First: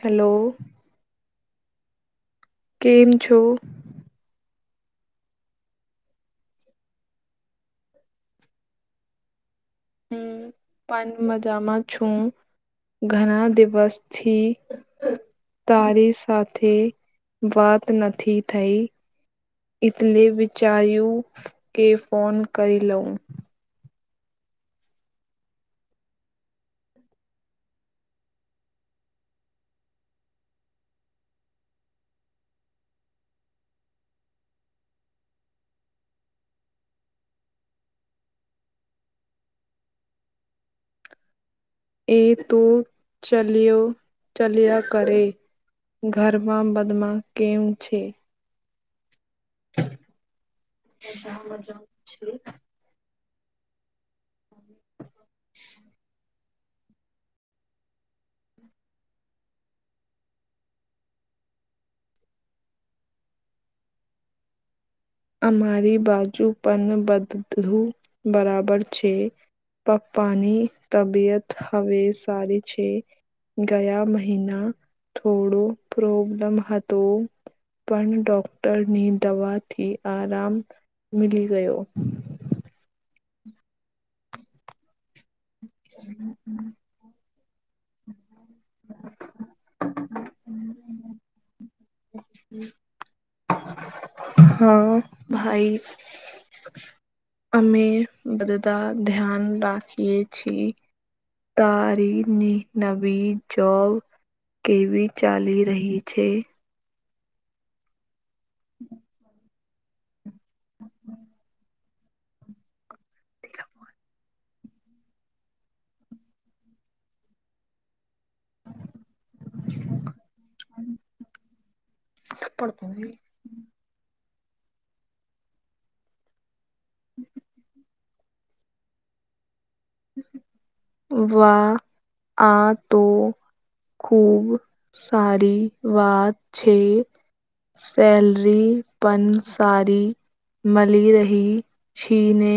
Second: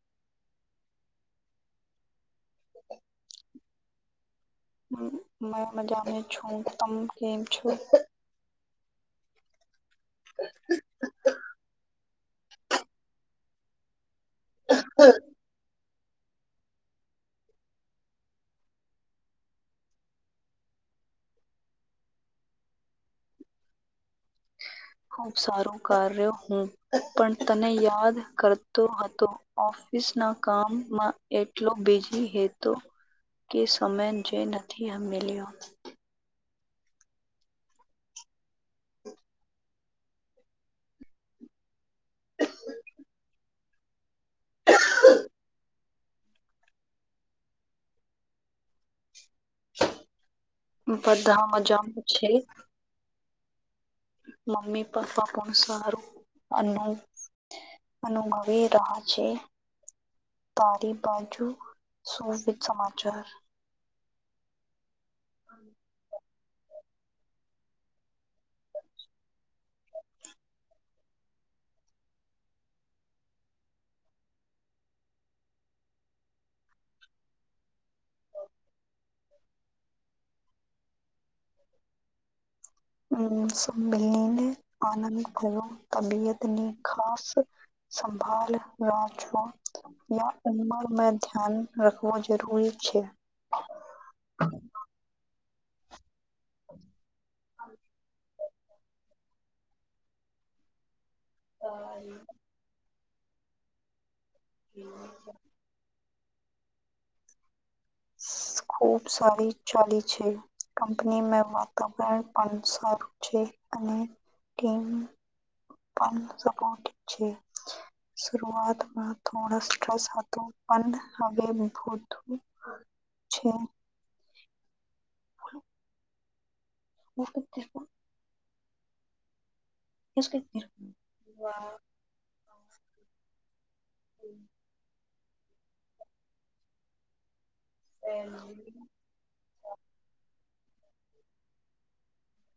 Hello. કેમ છો. હું મ મજાની છું તમ કેમ છો. હું પણ મજામાં છું ઘણા દિવસ થી તારી સાથે વાત નથી થઈ. એટલે વિચારુ કે ફોન કરી લઉં. ખુબ સારું કર્યો હું પણ તને યાદ કરતો હતો. ઓફિસ ના કામમાં એટલો બીજી હેતો. કે સમય જે નથી [unintelligible] એ તું ચાલ્યો ચાલ્યા કરે ઘરમાં બદમાં કેમ છે. બધા મજામાં છે. મમ્મી પાપા કોણ સારું. અનુ અનુભવી રહ્યા છે. તારી બાજુ સુ વિ સમાચાર. અમારી બાજુ પણ બધું બરાબર છે. પપ્પાની તબિયત હવે સારી છે. ગયા મહિના થોડો પ્રોબ્લમ હતો. પણ ડોક્ટરની દવાથી આરામ મીલી ગયો. [unintelligible] સંમેલનીને આનંદ થયો તબિયત ને ખાસ સંભળ ના [unintelligible] યા ઉમર મે ધ્યાન રાખવો જરૂરી છે. હા ભાઈ [inaudible] અમે બધા ધ્યાન રાખીએ છીએ. તારી ની નવી જોબ કેવી ચાલી રહી છે. ખુબ સારી ચાલી છે કંપની મે મે દબણ પણ સારું છે અને ટીમ પણ સપોટ છે. શરૂઆતમાં થોડ સ્ટ્રેસ હતો પણ હવે હું પડ તોઈ અચ્છા. [inaudible] [inaudible] વા આ તો ખુબ સારી વાત છે. સેલરી પન સારી મલી રહી છીને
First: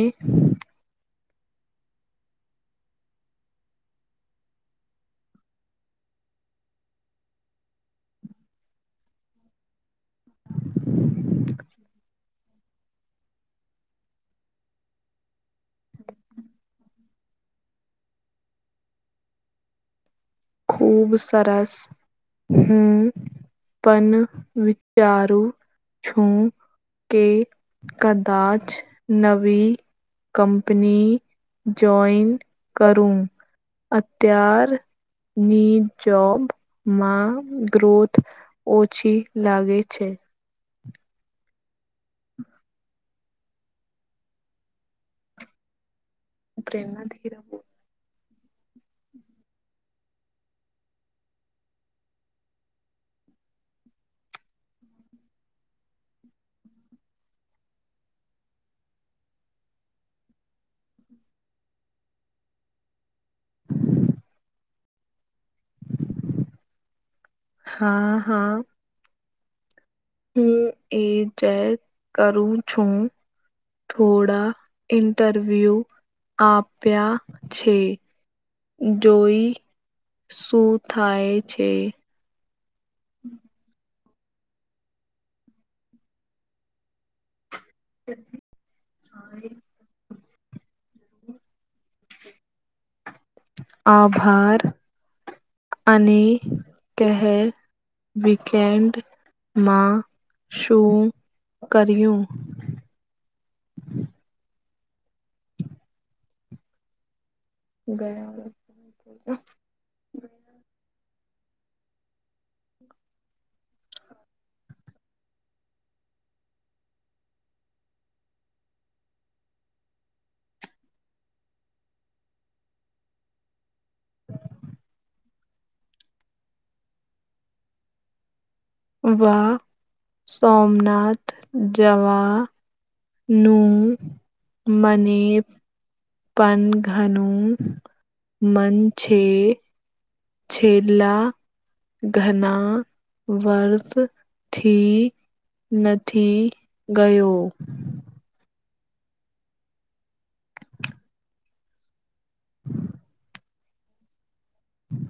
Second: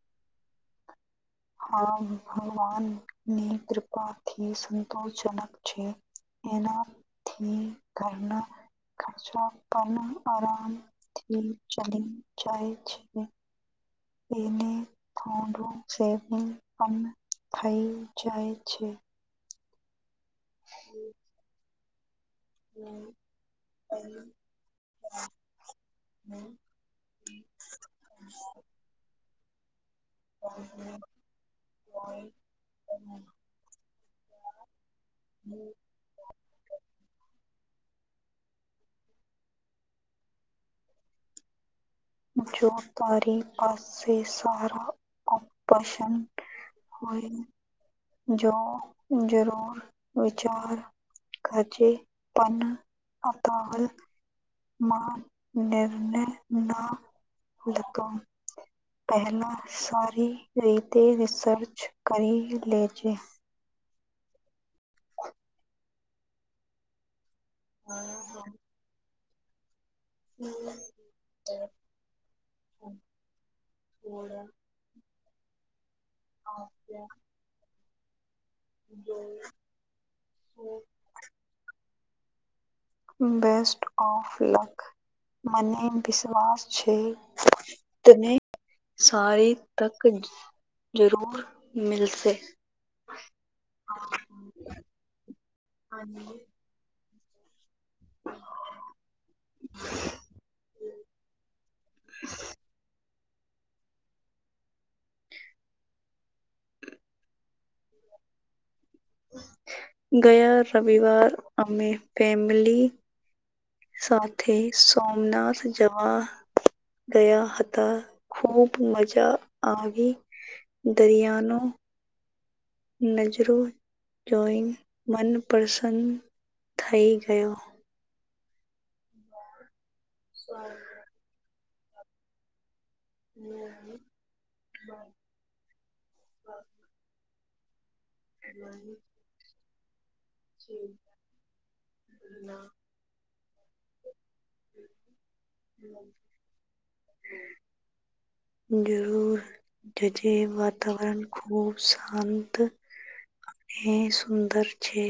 હા ભગવાન ની કૃપાથી સંતોષજનક છે. એના થી ઘર નો ખર્ચા [unintelligible] આરામથી ચલી જાય છે. તેને થોડું સેવિંગ પણ થઈ જાય છે. ખૂબ સરસ. હું પણ વિચારું છું કે કદાચ નવી કંપની જોઈન કરું અત્યાર ની જોબ માં ગ્રોથ ઓછી લાગે છે. જો તારી પાસેસે સારાપશન પ્રરના દીરા જો જરૂર વિચાર ખાચે પન અપલ મા નિર્ને ના લધ પહેલાં સારી રીતે રિસર્ચ કરી લેજે હા હા હું એ જે કરું છું થોડા ઇન્ટરવ્યૂ આપ્યા છે. જોઈ શું થાય છે. બેસ્ટ ઓફ લક મને વિશ્વાસ છે. તને સારી તક જરૂર મલશે આભાર અને કહે વીકેન્ડમાં શું કર્યું? ગયા ગયા રવિવાર અમે ફેમલી. સાથે સોમનાથ જવા. ગયા હતા ખૂબ મજા આવી દરિયાનો. નજરો જોઈ મનપસન્ન થઈ ગયો. વાહ સોમનાથ જવા નું મને. પન ઘનુ મન છેે. છેલ્લા ઘણા વર્ષ નથી ગયો. જરૂર જજે વાતાવરણ ખૂબ શાંત. અને સુંદર છે.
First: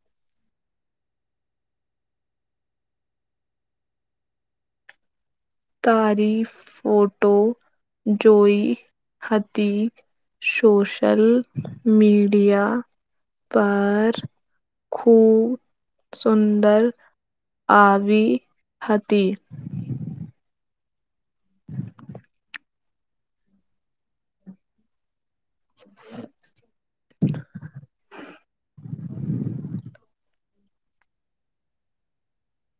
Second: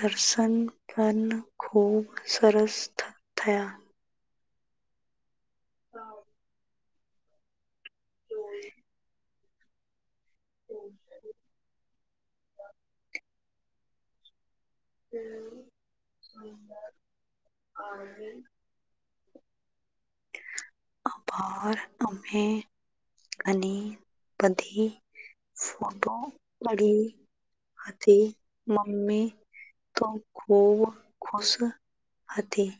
દર્શન પણ ખૂબ સરસ થ થયા. તારી ફોટો જોઈ હતી, સોશલ મીડિયા પર. ખુબ સુંદર આવી. હતી. આભાર અમે. અને બધી ફોટો પડી હતી મમ્મી તો બોવ ખુશ હતી.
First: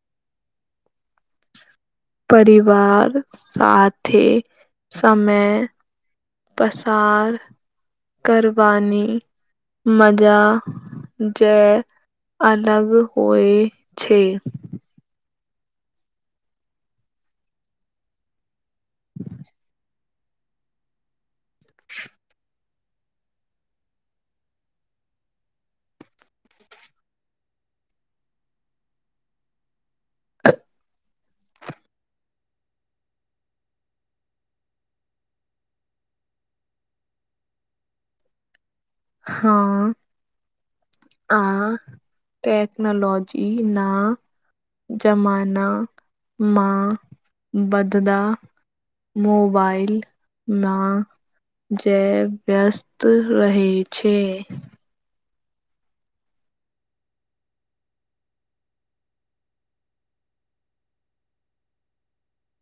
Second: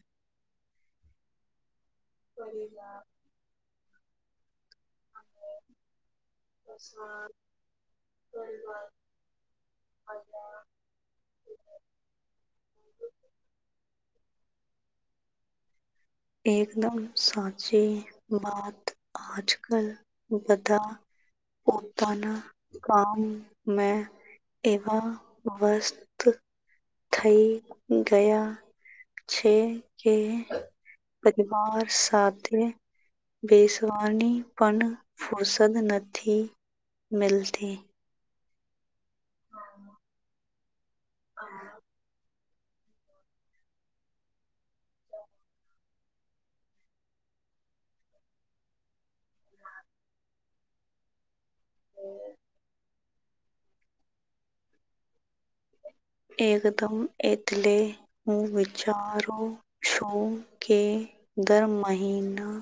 પરિવાર સાથે સમય પસાર કરવારવની મજા જ અલગ હોય છે. એકદમ સાચી વાત આજ કલ બધા પોતના કામ મે એવા વસ્ત થઈ ગયા છે, કે પરિવાર સાથે બેસવાની પણ ફુરસત નથી મીલતી હા. આ ટેકનોલોજી ના. જમાનામાં બધદા મોબાઈલ માં. જે વ્યસ્ત રહેે છે. એકદમ એટલે હું વિચારું છું, કે. દર મહિના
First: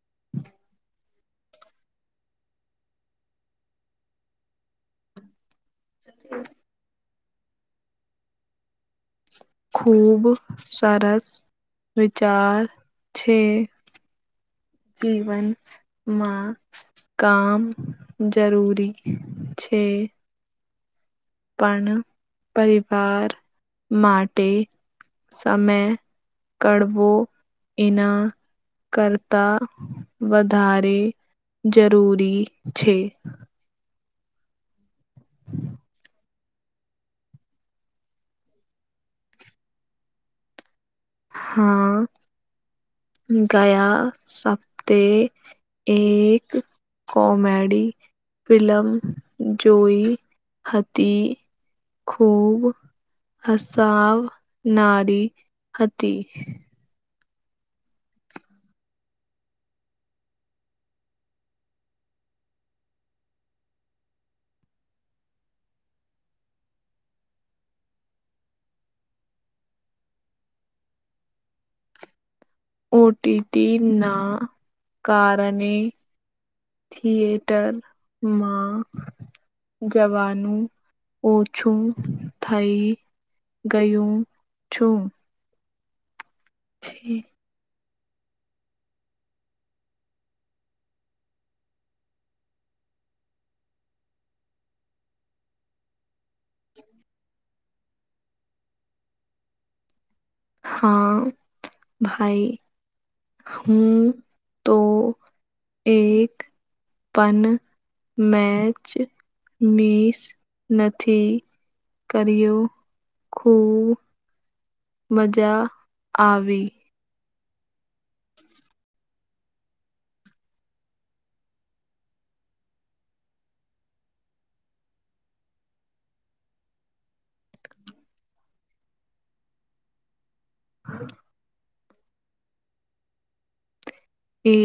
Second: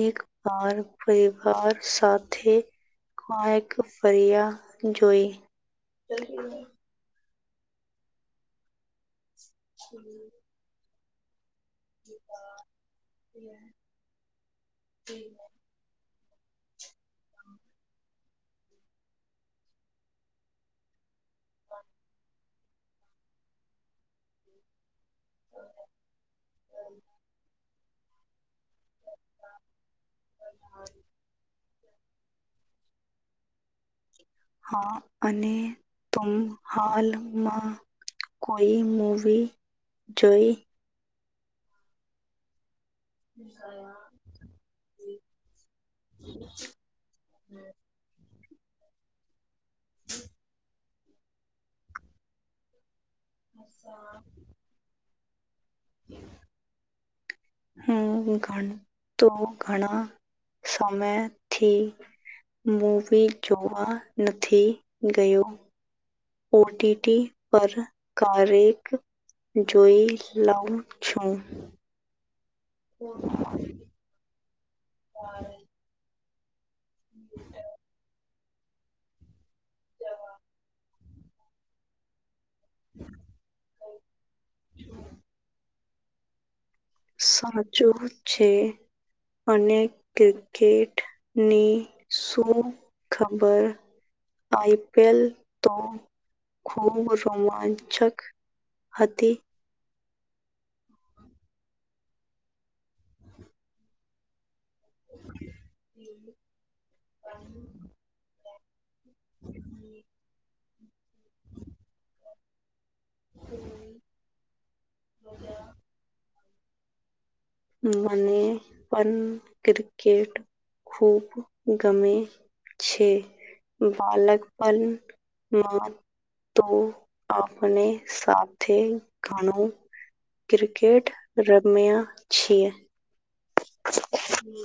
એક બાર પરિવાર સાથે કઈક ફર્યા જોઈ. ત [inaudible] ખૂબ સરસ. વિચાર છે, જીવન. માં કામ જરૂરી છે. પણ પરિવાર માટે. સામે કળવો એના. કરતા વધારે જરૂરી છે. હા અને તુમ હાલમાં કોઈ મૂવી જોઈ. હા. ગયા, સપતે એક કોમેડી ફિલ્મ જોઈ હતી, ખૂબ હસાવ નારી હતી. હમ્મ, ધળ તો ઘણા સમયથી મૂવી જોવા નથી ગયો. ઓ ટી ટી પર કારેક જોઈ લઉં છું. ઓ ટી ટી ના કારણે થિયેટરમાં જવાનું ઓછું થઈ ગયું છું. સાચ્ચું છે. અને ક્રિકેટની શું ખબર આઈ પી એલ તો ખૂબ રોમાંચક હતી. હા, ભાઈ હું તો એક પન મેચ મીસ નથી કર્યુ. ખૂબ મજા આવી. મને પણન ક્રિકેટ ખૂબ ગમે છે. બાલક પણમાં તો આપણે સાથે ઘણું ક્રિકેટ રમ્યા છીએ. [inaudible] એ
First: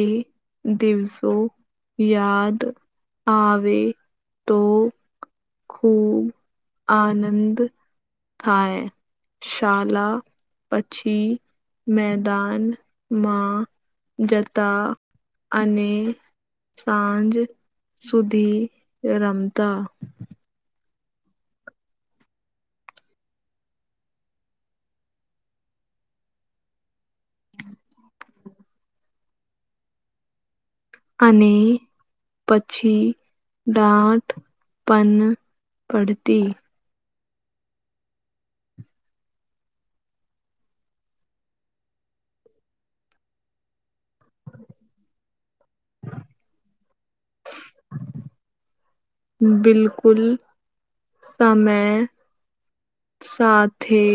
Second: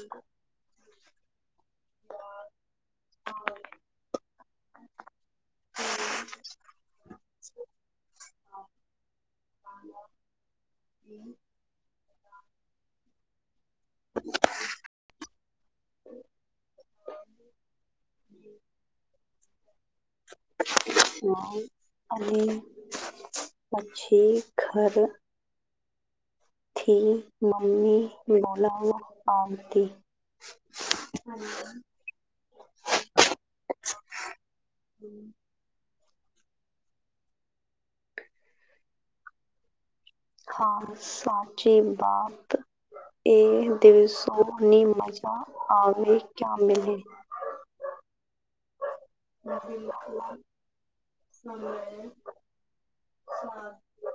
દિવસો યાદ આવે તો ખૂબ આનંદ થાય શાલા પછી મેદાનમાં જતા અને સાંજ સુધી રમતા [unintelligible] અને પછી ઘર થી મમ્મી બોલવા આવતી. અને પછી દાટ પણ પડતી. હા સાચી વાત. એ દિવસોની મજા અવે ક્યા બિલકુલ સમય સાથ એ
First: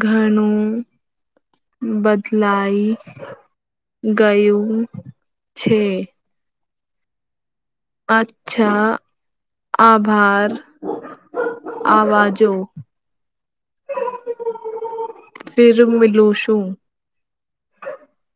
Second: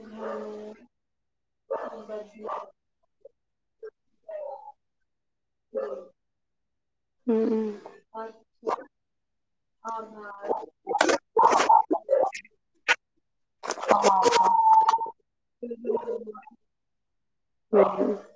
ઘણું બદલાય ગયું છે. હમ્મ. અચ્છા આભાર હા આવજો. હા ફિર મિલુ શું. [unintelligible]